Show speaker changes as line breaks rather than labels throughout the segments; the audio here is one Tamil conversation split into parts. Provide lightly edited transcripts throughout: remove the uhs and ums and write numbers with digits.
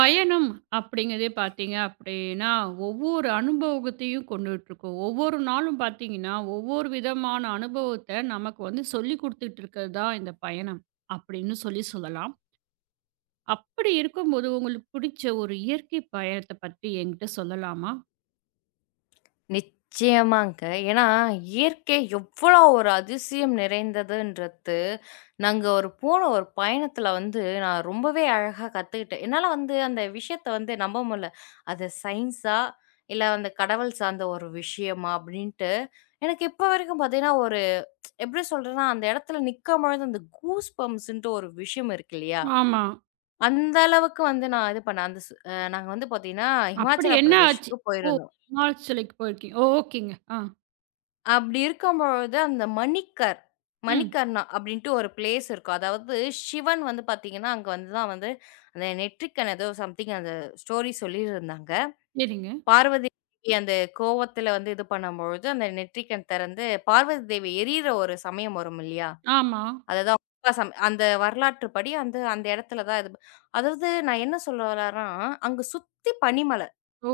பயணம் அப்படிங்கிறதே பார்த்தீங்க அப்படின்னா, ஒவ்வொரு அனுபவத்தையும் கொண்டுட்டுருக்கும். ஒவ்வொரு நாளும் பார்த்தீங்கன்னா, ஒவ்வொரு விதமான அனுபவத்த நமக்கு வந்து சொல்லிக் குடுத்துட்டு இருக்கிறது தான் இந்த பயணம் அப்படின்னு சொல்லி சொல்லலாம். அப்படி இருக்கும்போது உங்களுக்கு பிடிச்ச ஒரு இயற்கை பயணத்த பத்தி என்கிட்ட சொல்லலாமா?
நிச்சயமாங்க. ஏன்னா, இயற்கை எவ்வளோ ஒரு அதிசயம் நிறைந்ததுன்றது, நாங்க ஒரு போன ஒரு பயணத்துல வந்து நான் ரொம்பவே அழகா கத்துக்கிட்டேன். என்னால வந்து அந்த விஷயத்த வந்து நம்ப முடில. அது சயின்ஸா? இல்ல அந்த கடவுள் சார்ந்த ஒரு விஷயமா? அப்டின்ட்டு எனக்கு இப்ப வரைக்கும் பாத்தீங்கன்னா, ஒரு எப்டி சொல்றதுன்னா, அந்த இடத்துல நிக்கும்பொழுது அந்த கூஸ் பம்ப்ஸ்ன்ட்டு ஒரு விஷயம் இருக்கு இல்லையா?
ஆமா.
அந்த அளவுக்கு வந்து நான் இது பண்ணேன். அந்த சு அ நாங்க வந்து பாத்தீங்கன்னா,
அப்படி
ஹிமாச்சல
என்ன ஆச்சு?
பிரதேஷ்க்கு
ஓ!
போயிருந்தோம்.
ஹிமாச்சலுக்கு போயிருக்கீங்க. ஓ, ஓகேங்க. ஆ.
அப்படி இருக்கும்பொழுது அந்த மணிக்கர்
ம்.
மணிக்கர்ணா அப்படின்ட்டு ஒரு பிளேஸ் இருக்கும். அதாவது சிவன் வந்து பார்த்தீங்கன்னா, அங்க வந்து தான் வந்து அந்த நெற்றிக்கண் ஏதோ சம்திங் அந்த ஸ்டோரி சொல்லியிருந்தாங்க.
சரிங்க.
பார்வதி தேவி அந்த கோவத்தில வந்து இது பண்ணும்பொழுது, அந்த நெற்றிக்கண் திறந்து பார்வதி தேவி எரியிற ஒரு சமயம் வரும் இல்லையா?
ஆமா.
அதுதான் உகா சம அந்த வரலாற்றுப்படி அந்த அந்த இடத்துல தான் இது அதாவது நான் என்ன சொல்ல வரேன்னா, அங்க சுத்தி பனிமல.
ஓ!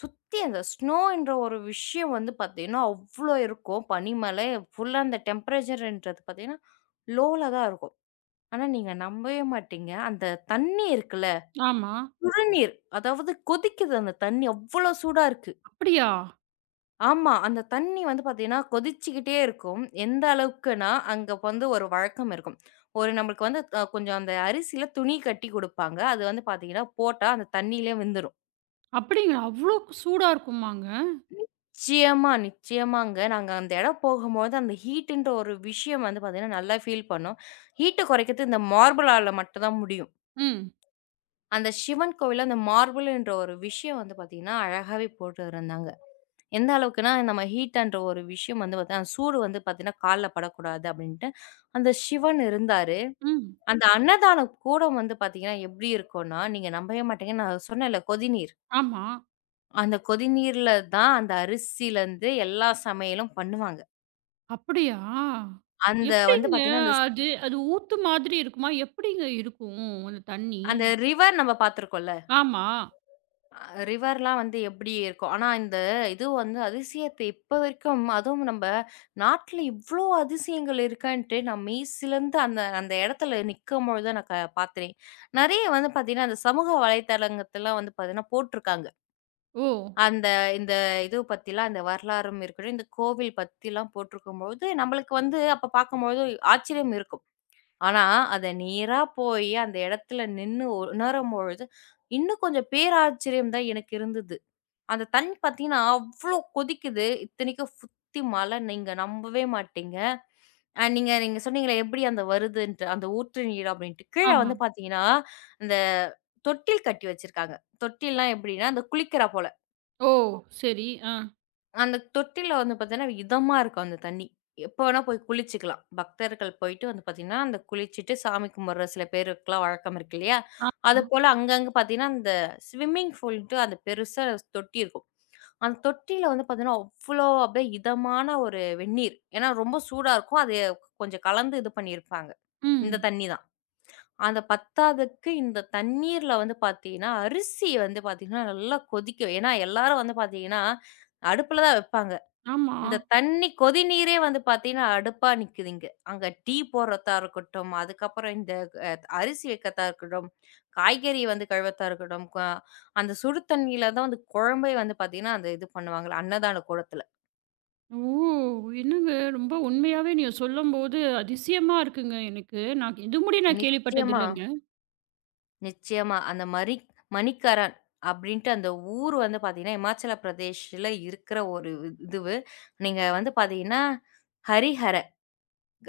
சுத்தி அந்த ஸ்னோன்ற ஒரு விஷயம் வந்து பார்த்தீங்கன்னா, அவ்ளோ இருக்கும். பனிமலை ஃபுல்லா அந்த டெம்பரேச்சர்ன்றது பார்த்தீங்கன்னா, லோல தான் இருக்கும். ஆனா, நீங்க நம்பவே மாட்டீங்க. அந்த தண்ணி இருக்குல்ல,
ஆமா.
சுடுநீர் அதாவது கொதிக்குது அந்த தண்ணி. அவ்ளோ சூடா இருக்கு.
அப்படியா?
ஆமா. அந்த தண்ணி வந்து பார்த்தீங்கன்னா, கொதிச்சுக்கிட்டே இருக்கும். எந்த அளவுக்குன்னா, அங்க வந்து ஒரு வழக்கம் இருக்கும். ஒரு நம்மளுக்கு வந்து கொஞ்சம் அந்த அரிசியில துணி கட்டி குடுப்பாங்க. அது வந்து பார்த்தீங்கன்னா, போட்டா அந்த தண்ணியிலே வெந்துரும்.
அப்படிங்களா? அவ்ளோ சூடா இருக்குமாங்க?
நிச்சயமா, நிச்சயமாங்க. நாங்க அந்த இடம் போகும்போது, அந்த ஹீட்டுன்ற ஒரு விஷயம் வந்து பார்த்தீங்கன்னா, நல்லா ஃபீல் பண்ணோம். ஹீட்ட குறைக்கிறது இந்த மார்பிளால மட்டும் தான் முடியும்.
ம்.
அந்த சிவன் கோவில்ல அந்த மார்பிள்ன்ற ஒரு விஷயம் வந்து பார்த்தீங்கன்னா, அழகாவே போட்டுருந்தாங்க. எந்த அளவுக்குன்னா, நம்ம ஹீட்டுன்ற ஒரு விஷயம் வந்து பார்த்தா, அந்த சூடு வந்து பார்த்தீங்கன்னா, கால்ல படக்கூடாது அப்படின்ட்டு, அந்த சிவன் இருந்தாரு.
ம்.
அந்த அன்னதானம் கூடம் வந்து பார்த்தீங்கன்னா, எப்படி இருக்கும்னா, நீங்க நம்பவே மாட்டீங்க. நான் சொன்னேன்ல கொதிநீர்.
ஆமா.
அந்த கொதிநீர்ல தான் அந்த அரிசியிலருந்து எல்லா சமையலும் பண்ணுவாங்க.
அப்படியா?
அந்த வந்து
எப்படிங்க?
பாத்தீங்கன்னா,
அது அது ஊத்து மாதிரி இருக்குமா? எப்படிங்க இருக்கும் அந்த தண்ணி?
அந்த ரிவர் நம்ம பாத்துருக்கோம்ல.
ஆமா.
ரிவர்லாம் வந்து எப்டி இருக்கும். ஆனா, இந்த இது வந்து அதிசயத்த இப்ப வரைக்கும் அதுவும் நம்ப நாட்ல இவ்ளோ அதிசயங்கள் இருக்கான்ட்டு நான் மெய்சிலந்து அந்த அந்த எடத்துல நிக்கும்பொழுது தான் நான் பாத்தேன். நெறைய வந்து பாத்தீங்கன்னா, அந்த சமூக வலைதளங்கத்தலாம் வந்து பாத்தீங்கன்னா போட்ருக்காங்க.
ஓ!
அந்த இந்த இது பத்திலாம் இந்த வரலாறும் இருக்கட்டும், இந்த கோவில் பத்திலாம் போட்ருக்கும்பொழுது, நம்மளுக்கு வந்து அப்ப பாக்கும்பொழுது ஆச்சரியம் இருக்கும். ஆனா, அத நேரா போயி அந்த இடத்துல நின்னு உணரும்பொழுது, இன்னும் கொஞ்சம் பேராச்சரியம் தான் எனக்கு இருந்தது. அந்த தண்ணி பார்த்தீங்கன்னா, அவ்ளோ கொதிக்குது. இத்தனைக்கும் சுத்தி மழை. நீங்க நம்பவே மாட்டீங்க. அ நீங்க நீங்க சொன்னீங்களே எப்படி அந்த வருதுன்ட்டு, அந்த ஊற்று நீர் அப்படின்ட்டு. கீழ
ஆமா.
வந்து பார்த்தீங்கன்னா, அந்த தொட்டில் கட்டி வச்சிருக்காங்க. தொட்டில்லாம் எப்படின்னா, அந்த குளிக்கிறா போல.
ஓ! சரி. ஆ.
அந்த தொட்டில வந்து பார்த்தீங்கன்னா, இதமா இருக்கும் அந்த தண்ணி. எப்ப வேணா போய் குளிச்சுக்கலாம். பக்தர்கள் போயிட்டு வந்து பார்த்தீங்கன்னா, அந்த குளிச்சுட்டு சாமி கும்பிடுற சில பேருக்குலாம் வழக்கம் இருக்கு இல்லையா?
ஆமா.
அதுபோல அங்கங்க பார்த்தீங்கன்னா, அந்த ஸ்விம்மிங் பூல்ன்ட்டு அந்த பெருசா தொட்டி இருக்கும். அந்த தொட்டியில வந்து பார்த்தீங்கன்னா, அவ்ளோ அப்படியே இதமான ஒரு வெந்நீர். ஏன்னா ரொம்ப சூடா இருக்கும். அது கொஞ்சம் கலந்து இது பண்ணியிருப்பாங்க. இந்த
ம்.
தண்ணி தான். அந்த பத்தாததுக்கு இந்த தண்ணீர்ல வந்து பார்த்தீங்கன்னா, அரிசி வந்து பார்த்தீங்கன்னா, நல்லா கொதிக்கும். ஏன்னா எல்லாரும் வந்து பார்த்தீங்கன்னா, அடுப்புல தான் வைப்பாங்க.
ஆமா.
இந்த தண்ணி கொதிநீரே வந்து பார்த்தீங்கன்னா, அடுப்பா நிக்குது இங்க. அங்க டீ போடுறதா இருக்கட்டும், அதுக்கப்புறம் இந்த அ அரிசி வைக்கிறதா இருக்கட்டும், காய்கறி வந்து கழுவத்தா இருக்கட்டும், அந்த சுடு தண்ணியில தான் வந்து குழம்பே வந்து பார்த்தீங்கன்னா, அந்த இது பண்ணுவாங்கல்ல, அன்னதான கூடத்துல.
ஓ! என்னங்க ரொம்ப உண்மையாவே நீங்க சொல்லும்போது அதிசயமா இருக்குங்க எனக்கு. நான் இது முடிய நான் கேள்விப்பட்டது
நிச்சயமா,
இல்லங்க.
நிச்சயமா. அந்த மரி மணிக்கரண் அப்படின்ட்டு அந்த ஊர் வந்து பார்த்தீங்கன்னா, இமாச்சல பிரதேஷ்ல இருக்கிற ஒரு இது- இதுவு. நீங்க வந்து பார்த்தீங்கன்னா, ஹரிஹர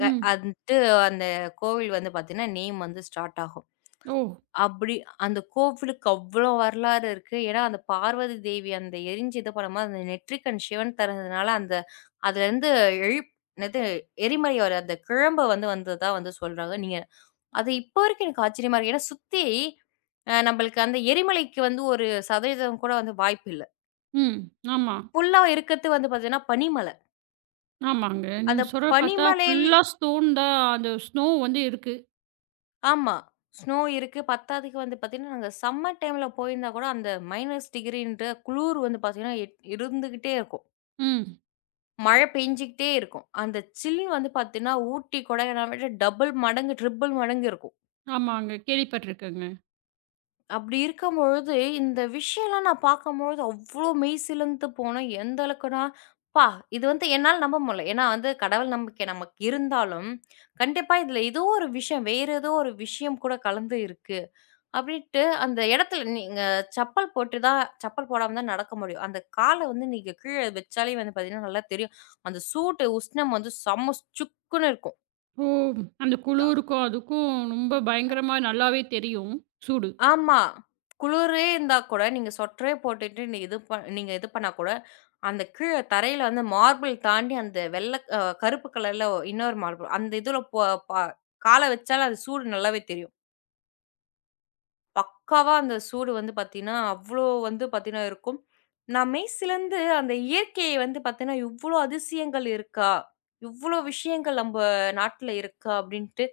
க அன்ட்டு அந்த கோவில் வந்து பார்த்தீங்கன்னா, நேம் வந்து ஸ்டார்ட் ஆகும்.
ஓ!
அப்படி அந்த கோவிலுக்கு அவ்வளோ வரலாறு இருக்கு. ஏன்னா, அந்த பார்வதி தேவி அந்த எரிஞ்சு இது பண்ணும்போது, அந்த நெற்றிக்கண் சிவன் திறந்ததுனால, அந்த அதுலேருந்து எழு என்னது எரிமலை வர அந்த கிழம்பு வந்து வந்ததா வந்து சொல்றாங்க. நீங்க அது இப்போ வரைக்கும் எனக்கு ஆச்சரியமா இருக்கு. ஏன்னா சுத்தி நம்பளுக்கு அந்த எரிமலைக்கு வந்து ஒரு சதவீதம் கூட வந்து வாய்ப்பு இல்ல.
ம். ஆமா.
ஃபுல்லா இருக்கிறது வந்து பார்த்தீங்கன்னா, பனிமலை.
ஆமாங்க.
அந்த
நீங்க சொல்றத பார்த்தா
பனிமலையில்
ஃபுல்லா ஸ்டோன் தான் அந்த ஸ்னோ வந்து இருக்கு.
ஆமா. ஸ்னோ இருக்கு. பத்தாததுக்கு வந்து பார்த்தீங்கன்னா, நாங்க சம்மர் டைம்ல போயிருந்தா கூட அந்த மைனஸ் -டிகிரின்ற குளுர் வந்து பார்த்தீங்கன்னா, எட் இருந்துகிட்டே இருக்கும்.
ம்.
மழை பெஞ்சுகிட்டே இருக்கும். அந்த சில் வந்து பார்த்தீங்கன்னா, ஊட்டி, கொடைக்கானல் விட டபுள் மடங்கு, ட்ரிபிள் மடங்கு இருக்கும்.
ஆமாங்க. கேள்விப்பட்டுருக்கேங்க.
அப்படி இருக்கும்பொழுது, இந்த விஷயம்லாம் நான் பார்க்கும்பொழுது அவ்ளோ மெய்சிலந்து போனேன். எந்த அளவுக்குனா, "அப்பா! இது வந்து என்னால நம்ப முடியல." ஏன்னா வந்து கடவுள் நம்பிக்கை நமக்கு இருந்தாலும், கண்டிப்பா இதுல ஏதோ ஒரு விஷயம், வேற ஏதோ ஒரு விஷயம் கூட கலந்து இருக்கு. அப்படின்ட்டு அந்த இடத்துல நீங்க சப்பல் போட்டு தான் சப்பல் போடாம தான் நடக்க முடியும். அந்த கால வந்து நீங்க கீழ வச்சாலே வந்து பார்த்தீங்கன்னா, நல்லா தெரியும். அந்த சூட்டு உஷ்ணம் வந்து செம்ம சுக்குன்னு இருக்கும்.
ஓ! அந்த
க
குளுருக்கும், அதுக்கும் ரொம்ப பயங்கரமா நல்லாவே தெரியும், சூடு.
ஆமா. குளிரே இருந்தா கூட நீங்க சொட்டரே போட்டுட்டு நீ இது ப நீங்க இது பண்ணா கூட, அந்த கீழ தரையில வந்து மார்பிள் தாண்டி அந்த வெள்ள அ கருப்பு கலர்ல இன்னொரு மார்பிள். அந்த இதுல போ ப கால வச்சாலே அது சூடு நல்லாவே தெரியும். பக்காவா அந்த சூடு வந்து பார்த்தீங்கன்னா, அவ்ளோ வந்து பார்த்தீங்கன்னா இருக்கும். நான் மெய் சிலந்து அந்த இயற்கையை வந்து பார்த்தீங்கன்னா, இவ்ளோ அதிசயங்கள் இருக்கா? இவ்ளோ விஷயங்கள் நம்ப நாட்ல இருக்கா? அப்டின்ட்டு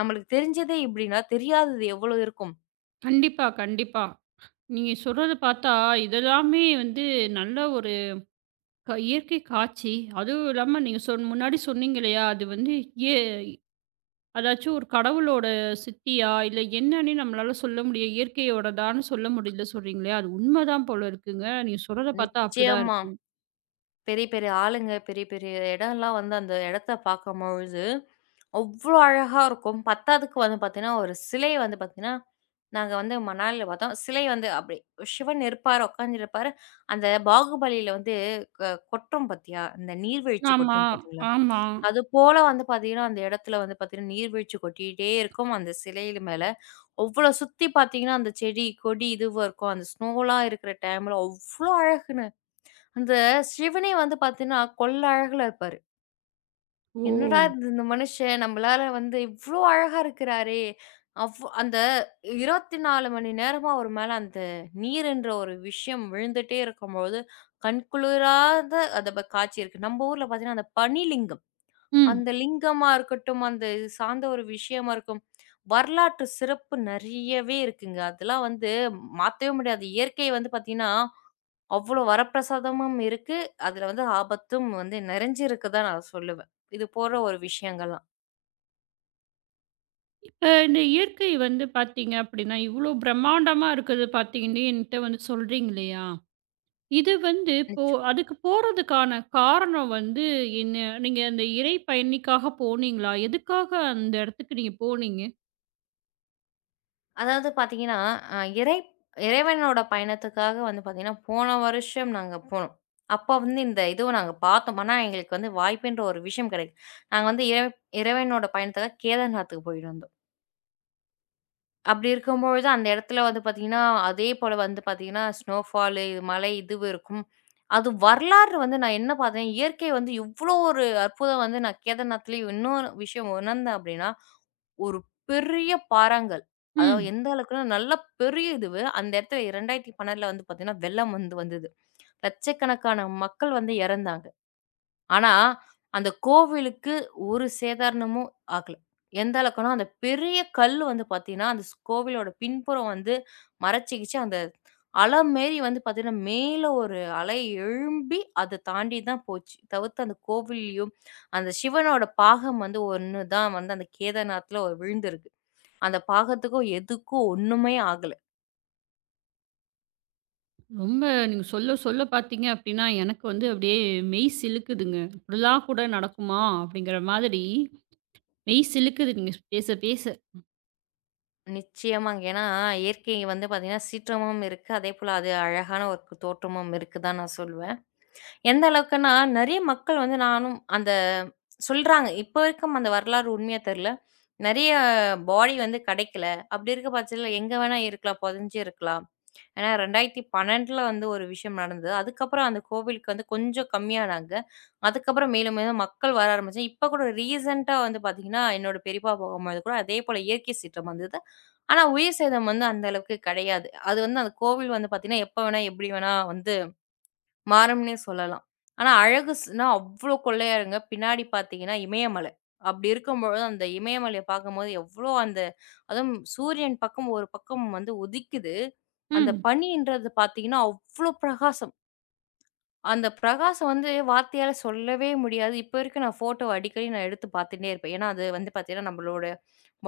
நம்மளுக்கு தெரிஞ்சதே இப்டின்னா, தெரியாதது எவ்ளோ இருக்கும்?
கண்டிப்பா, கண்டிப்பா. நீங்க சொல்றத பார்த்தா, இதெல்லாமே வந்து நல்ல ஒரு க இயற்கை காட்சி. அதுவும் இல்லாம நீங்க சொன் முன்னாடி சொன்னீங்க இல்லையா? அது வந்து ஏ அதாச்சும் ஒரு கடவுளோட சித்தியா? இல்ல என்னன்னே நம்மளால சொல்ல முடியும். இயற்கையோடதான்னு சொல்ல முடியல சொல்றீங்க இல்லையா? அது உண்மதான் போல இருக்குங்க. நீங்க சொல்றத பார்த்தா அப்படிதான்
நிச்சயமா.
இருக்கு.
பெரிய பெரிய ஆளுங்க, பெரிய பெரிய இடம்லாம் வந்து அந்த இடத்த பார்க்கும்பொழுது, அவ்ளோ அழகா இருக்கும். பத்தாததுக்கு வந்து பார்த்தீங்கன்னா, ஒரு சிலை வந்து பார்த்தீங்கன்னா, நாங்க வந்து மணாலில பார்த்தோம். சிலை வந்து அப்படி சிவன் இருப்பாரு, உட்கார்ந்திருப்பாரு. அந்த பாகுபலியில வந்து கொட்டும் பார்த்தியா? அந்த நீர்வீழ்ச்சி
ஆமா,
கொட்டும் பார்த்தீங்களா?
ஆமா.
அது போல வந்து பார்த்தீங்கன்னா, அந்த இடத்துல வந்து பார்த்தீங்கன்னா, நீர்வீழ்ச்சி கொட்டிட்டே இருக்கும். அந்த சிலையில மேல. அவ்ளோ சுத்தி பார்த்தீங்கன்னா, அந்த செடி, கொடி இதுவா இருக்கும். அந்த ஸ்னோலாம் இருக்கிற டைம்ல அவ்ளோ அழகுங்க. அந்த சிவனே வந்து பார்த்தீங்கன்னா, கொள்ள அழகுல இருப்பாரு.
ஓ!
என்னடா இது இந்த மனுஷன் நம்மளால வந்து இவ்ளோ அழகா இருக்கிறாரே! அந்த 24 மணி நேரமா அவர் மேல அந்த நீருன்ற ஒரு விஷயம் விழுந்துட்டே இருக்கும்போது, கண்குளிராத அத ப காட்சி இருக்கு. நம்ம ஊர்ல பார்த்தீங்கன்னா, அந்த பனிலிங்கம். அந்த
ம்.
லிங்கமா இருக்கட்டும், அந்த இது சார்ந்த ஒரு விஷயமா இருக்கும். வரலாற்று சிறப்பு நெறையவே இருக்குங்க. அதெல்லாம் வந்து மாத்தவே முடியாது. இயற்கை வந்து பார்த்தீங்கன்னா அவ்வளோ வரப்பிரசாதமும் இருக்கு. அதுல வந்து ஆபத்தும் வந்து நிறைஞ்சிருக்கு தான் நான் சொல்லுவேன். இது போற ஒரு விஷயங்கள்லாம்.
இப்ப இந்த இயற்கை வந்து பார்த்தீங்க அப்படின்னா, இவ்ளோ பிரம்மாண்டமா இருக்குது பார்த்தீங்கன்னு என்ட்ட வந்து சொல்றீங்க இல்லையா? இது வந்து இப்போ
நிச்சயமா.
அதுக்கு போறதுக்கான காரணம் வந்து என்ன? நீங்க அந்த இறை பயணிக்காக போனீங்களா? எதுக்காக அந்த இடத்துக்கு நீங்க போனீங்க?
அதாவது பார்த்தீங்கன்னா, அ இறை இறைவனோட பயணத்துக்காக வந்து பார்த்தீங்கன்னா, போன வருஷம் நாங்க போனோம். அப்ப வந்து இந்த இதுவும் நாங்க பார்த்தோம். ஆனா எங்களுக்கு வந்து வாய்ப்புன்ற ஒரு விஷயம் கிடைக்கல. நாங்க வந்து இறைவனோட பயணத்துக்காக கேதார்நாத்துக்கு போயிட்டு வந்தோம். அப்படி இருக்கும்பொழுது அந்த இடத்துல வந்து பார்த்தீங்கன்னா, அதே போல வந்து பார்த்தீங்கன்னா, ஸ்னோஃபாலு, மழை இதுவும் இருக்கும். அது வரலாறு வந்து நான் என்ன பார்த்தேன், இயற்கை வந்து இவ்ளோ ஒரு அற்புதம் வந்து நான் கேதார்நாத்லயும் இன்னொரு விஷயம் உணர்ந்தேன் அப்படின்னா, ஒரு பெரிய பாறாங்கல். அதாவது
ம்.
எந்த அளவுக்குன்னா, நல்ல பெரிய இதுவு. அந்த இடத்துல 2012ல வந்து பார்த்தீங்கன்னா, வெள்ளம் வந்து வந்தது. லட்சக்கணக்கான மக்கள் வந்து இறந்தாங்க. ஆனா, அந்த கோவிலுக்கு ஒரு சேதாரணமும் ஆகல. எந்த அளவுக்குன்னா, அந்த பெரிய கல்லு வந்து பார்த்தீங்கன்னா, அந்த ஸ் கோவிலோட பின்புறம் வந்து மறச்சிக்கிச்சு. அந்த அலை மேரி வந்து பார்த்தீங்கன்னா, மேல ஒரு அலை எழும்பி அத தாண்டி தான் போச்சு. தவிர்த்து அந்த கோவில்லயும் அந்த சிவனோட பாகம் வந்து ஒண்ணு தான் வந்து அந்த கேதார்நாத்ல விழுந்திருக்கு. அந்த பாகத்துக்கும், எதுக்கும் ஒண்ணுமே ஆகல.
ரொம்ப நீங்க சொல்ல சொல்ல பார்த்தீங்க அப்படின்னா, எனக்கு வந்து அப்படியே மெய் சிலுக்குதுங்க. இப்படிலாம் கூட நடக்குமா? அப்படிங்கிற மாதிரி மெய் சிலுக்குது நீங்க பேச பேச.
நிச்சயமாங்க. ஏன்னா, இயற்கை வந்து பார்த்தீங்கன்னா, சீற்றமும் இருக்கு. அதேபோல அது அழகான ஒரு தோற்றமும் இருக்கு தான் நான் சொல்வேன். எந்த அளவுக்குன்னா, நெறைய மக்கள் வந்து நானும் அந்த சொல்றாங்க. இப்ப வரைக்கும் அந்த வரலாறு உண்மையா தெரியல. நெறைய பாடி வந்து கிடைக்கல. அப்படி இருக்க பட்சத்தில எங்க வேணா இருக்கலாம். புதைஞ்சு இருக்கலாம். ஏன்னா 2012ல வந்து ஒரு விஷயம் நடந்தது. அதுக்கப்புறம் அந்த கோவிலுக்கு வந்து கொஞ்சம் கம்மியானாங்க. அதுக்கப்புறம் மேலும் மேலும் மக்கள் வர ஆரம்பிச்சாங்க. இப்ப கூட ரீசென்ட்டா வந்து பார்த்தீங்கன்னா, என்னோட பெரியப்பா போகும்பொழுது கூட அதே போல இயற்கை சீற்றம் வந்தது. ஆனா உயிர் சேதம் வந்து அந்த அளவுக்கு கிடையாது. அது வந்து அந்த கோவில் வந்து பார்த்தீங்கன்னா, எப்ப வேணா எப்படி வேணா வந்து மாறும்னே சொல்லலாம். ஆனா அழகுஸ்னா அவ்ளோ கொள்ளையா இருங்க. பின்னாடி பார்த்தீங்கன்னா, இமயமலை. அப்படி இருக்கும்பொழுது, அந்த இமயமலைய பார்க்கும்போது எவ்ளோ அந்த அதுவும் சூரியன் பக்கம் ஒரு பக்கம் வந்து உதிக்குது. அந்த
ம்.
பனின்றது பார்த்தீங்கன்னா, அவ்ளோ பிரகாசம். அந்த பிரகாசம் வந்து வார்த்தையால சொல்லவே முடியாது. இப்ப வரைக்கும் நான் ஃபோட்டோ அடிக்கடி நான் எடுத்து பார்த்துட்டே இருப்பேன். ஏன்னா, அது வந்து பார்த்தீங்கன்னா, நம்மளோட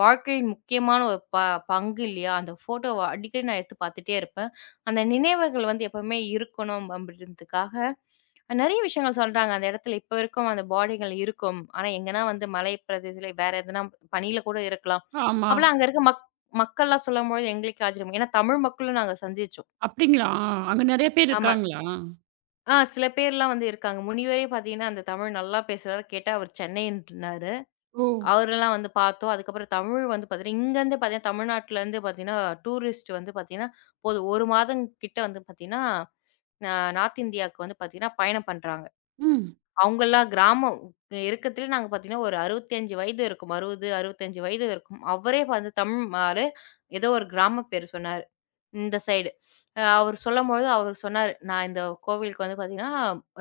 வாழ்க்கையின் முக்கியமான ஒரு பங்கு இல்லையா? அந்த ஃபோட்டோவ அடிக்கடி நான் எடுத்து பார்த்துட்டே இருப்பேன். அந்த நினைவுகள் வந்து எப்பவுமே இருக்கணும் அப்படின்றதுக்காக, நெறைய விஷயங்கள் சொல்றாங்க. அந்த இடத்துல இப்ப இருக்கும் அந்த பாடிகள் இருக்கும். ஆனா எங்கன்னா வந்து மலை பிரதேசத்தில வேற எதுனா பனியில கூட இருக்கலாம்.
ஆமா.
அப்பலாம் அங்க இருக்க மக்கள்லாம் சொல்லும்போது எங்களுக்கே ஆச்சரியம். ஏன்னா தமிழ் மக்களும் நாங்க சந்திச்சோம்.
அப்படிங்களா? அங்க நெறைய பேர்
ஆமா.
இருக்காங்களா?
ஆ சில பேர்லாம் வந்து இருக்காங்க. முனிவரே பார்த்தீங்கன்னா, அந்த தமிழ் நல்லா பேசுறாரு. கேட்டா அவர் சென்னைன்றாரு.
ஓ!
அவரெல்லாம் வந்து பார்த்தோம். அதுக்கப்புறம் தமிழ் வந்து பார்த்தீங்கன்னா, இங்கேருந்து பார்த்தீங்கன்னா, தமிழ்நாட்டிலேருந்து பார்த்தீங்கன்னா, டூரிஸ்ட் வந்து பார்த்தீங்கன்னா, போது 1 மாதம் கிட்ட வந்து பார்த்தீங்கன்னா, நார்த் இந்தியாவுக்கு வந்து பார்த்தீங்கன்னா, பயணம் பண்றாங்க.
ம்.
அவங்கலாம் கிராமம் இருக்கத்துல நாங்க பார்த்தீங்கன்னா, ஒரு 65 வயது இருக்கும். 60, 65 வயது இருக்கும். அவரே வந்து தமிழ் ஆளு. ஏதோ ஒரு கிராம பேர் சொன்னாரு. இந்த சைடு. அவர் சொல்லும்போது அவர் சொன்னாரு, "நான் இந்த கோவிலுக்கு வந்து பார்த்தீங்கன்னா,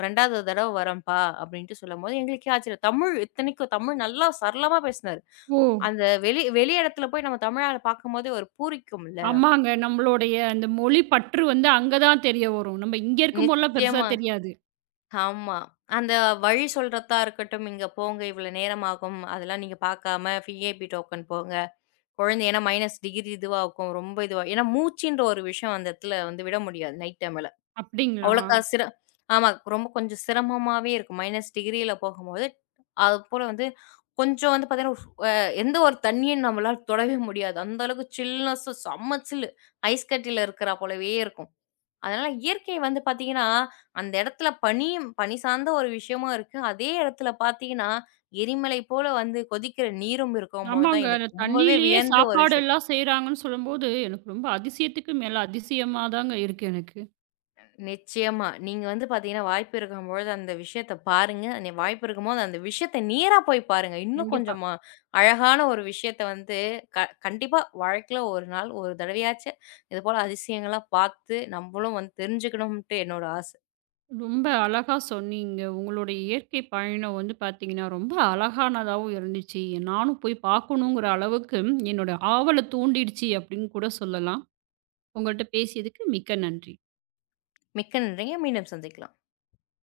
2வது தடவ வரேன்ப்பா" அப்படின்ட்டு சொல்லும்போது எங்களுக்கே ஆச்சரியம். தமிழ் இத்தனைக்கும் தமிழ் நல்லா சரளமா பேசினாரு.
ஓ!
அந்த வெளி வெளி இடத்துல போய் நம்ம தமிழ் ஆள பார்க்கும்போதே ஒரு பூரிக்கும்ல.
ஆமாங்க. நம்மளுடைய அந்த மொழி பற்று வந்து அங்க தான் தெரிய வரும். நம்ம இங்க இருக்கும்போதெல்லாம் பெருசா
நிச்சயமா.
தெரியாது.
ஆமா. அந்த வழி சொல்றதா இருக்கட்டும், "இங்க போங்க இவ்வளோ நேரம் ஆகும். அதெல்லாம் நீங்க பார்க்காம விஐபி டோக்கன் போங்க. குழந்தை ஏன்னா மைனஸ் டிகிரி இதுவாகும். ரொம்ப இதுவா" ஏன்னா மூச்சுன்ற ஒரு விஷயம் அந்த இடத்துல வந்து விட முடியாது நைட் டைம்ல.
அப்டிங்களா?
அவ்வளோக்கா சிர ஆமா. ரொம்ப கொஞ்சம் சிரமமாவே இருக்கும். மைனஸ் டிகிரியில போகும்போது, அதுபோல வந்து கொஞ்சம் வந்து பார்த்தீங்கன்னா, ஃப் அ எந்த ஒரு தண்ணியும் நம்மளால தொடவே முடியாது. அந்த அளவுக்கு சில்னஸும் செம்ம சில்லு. ஐஸ் கட்டியில இருக்கிறா போலவே இருக்கும். அதனால இயற்கை வந்து பார்த்தீங்கன்னா, அந்த இடத்துல பனியும் பனி சார்ந்த ஒரு விஷயமும் இருக்கு. அதே இடத்துல பார்த்தீங்கன்னா, எரிமலை போல வந்து கொதிக்கிற நீரும் இருக்கும்போது தான்
ஆமாங்க.
எனக்கு
அந்த
ரொம்பவே
தண்ணீலயே
வியந்த ஒரு
சாப்பாடு
விஷயம்.
எல்லாம் செய்றாங்கன்னு சொல்லும்போது, எனக்கு ரொம்ப அதிசயத்துக்கு மேல அதிசயமா தாங்க இருக்கு எனக்கு.
நிச்சயமா. நீங்க வந்து பார்த்தீங்கன்னா, வாய்ப்பு இருக்கும்பொழுது அந்த விஷயத்த பாருங்க. வாய்ப்பு இருக்கும்போது அந்த விஷயத்த நேரா போய் பாருங்க. இன்னும்
கண்டிப்பா.
கொஞ்சம் அ அழகான ஒரு விஷயத்த வந்து கண்டிப்பா வாழ்க்கையில ஒரு நாள் ஒரு தடவையாச்சும் இதுபோல அதிசயங்கள்லாம் பார்த்து, நம்மளும் வந்து தெரிஞ்சுக்கணும்ன்ட்டு என்னோட ஆசை.
ரொம்ப அழகா சொன்னீங்க. உங்களுடைய இயற்கை பயணம் வந்து பார்த்தீங்கன்னா, ரொம்ப அழகானதாவும் இருந்துச்சு. நானும் போய் பார்க்கணுங்கிற அளவுக்கு என்னோட ஆவல தூண்டிடுச்சு அப்டின்னு கூட சொல்லலாம். உங்கள்ட்ட பேசியதுக்கு மிக்க நன்றி.
மிக்க நன்றிங்க. மீண்டும் சந்திக்கலாம்.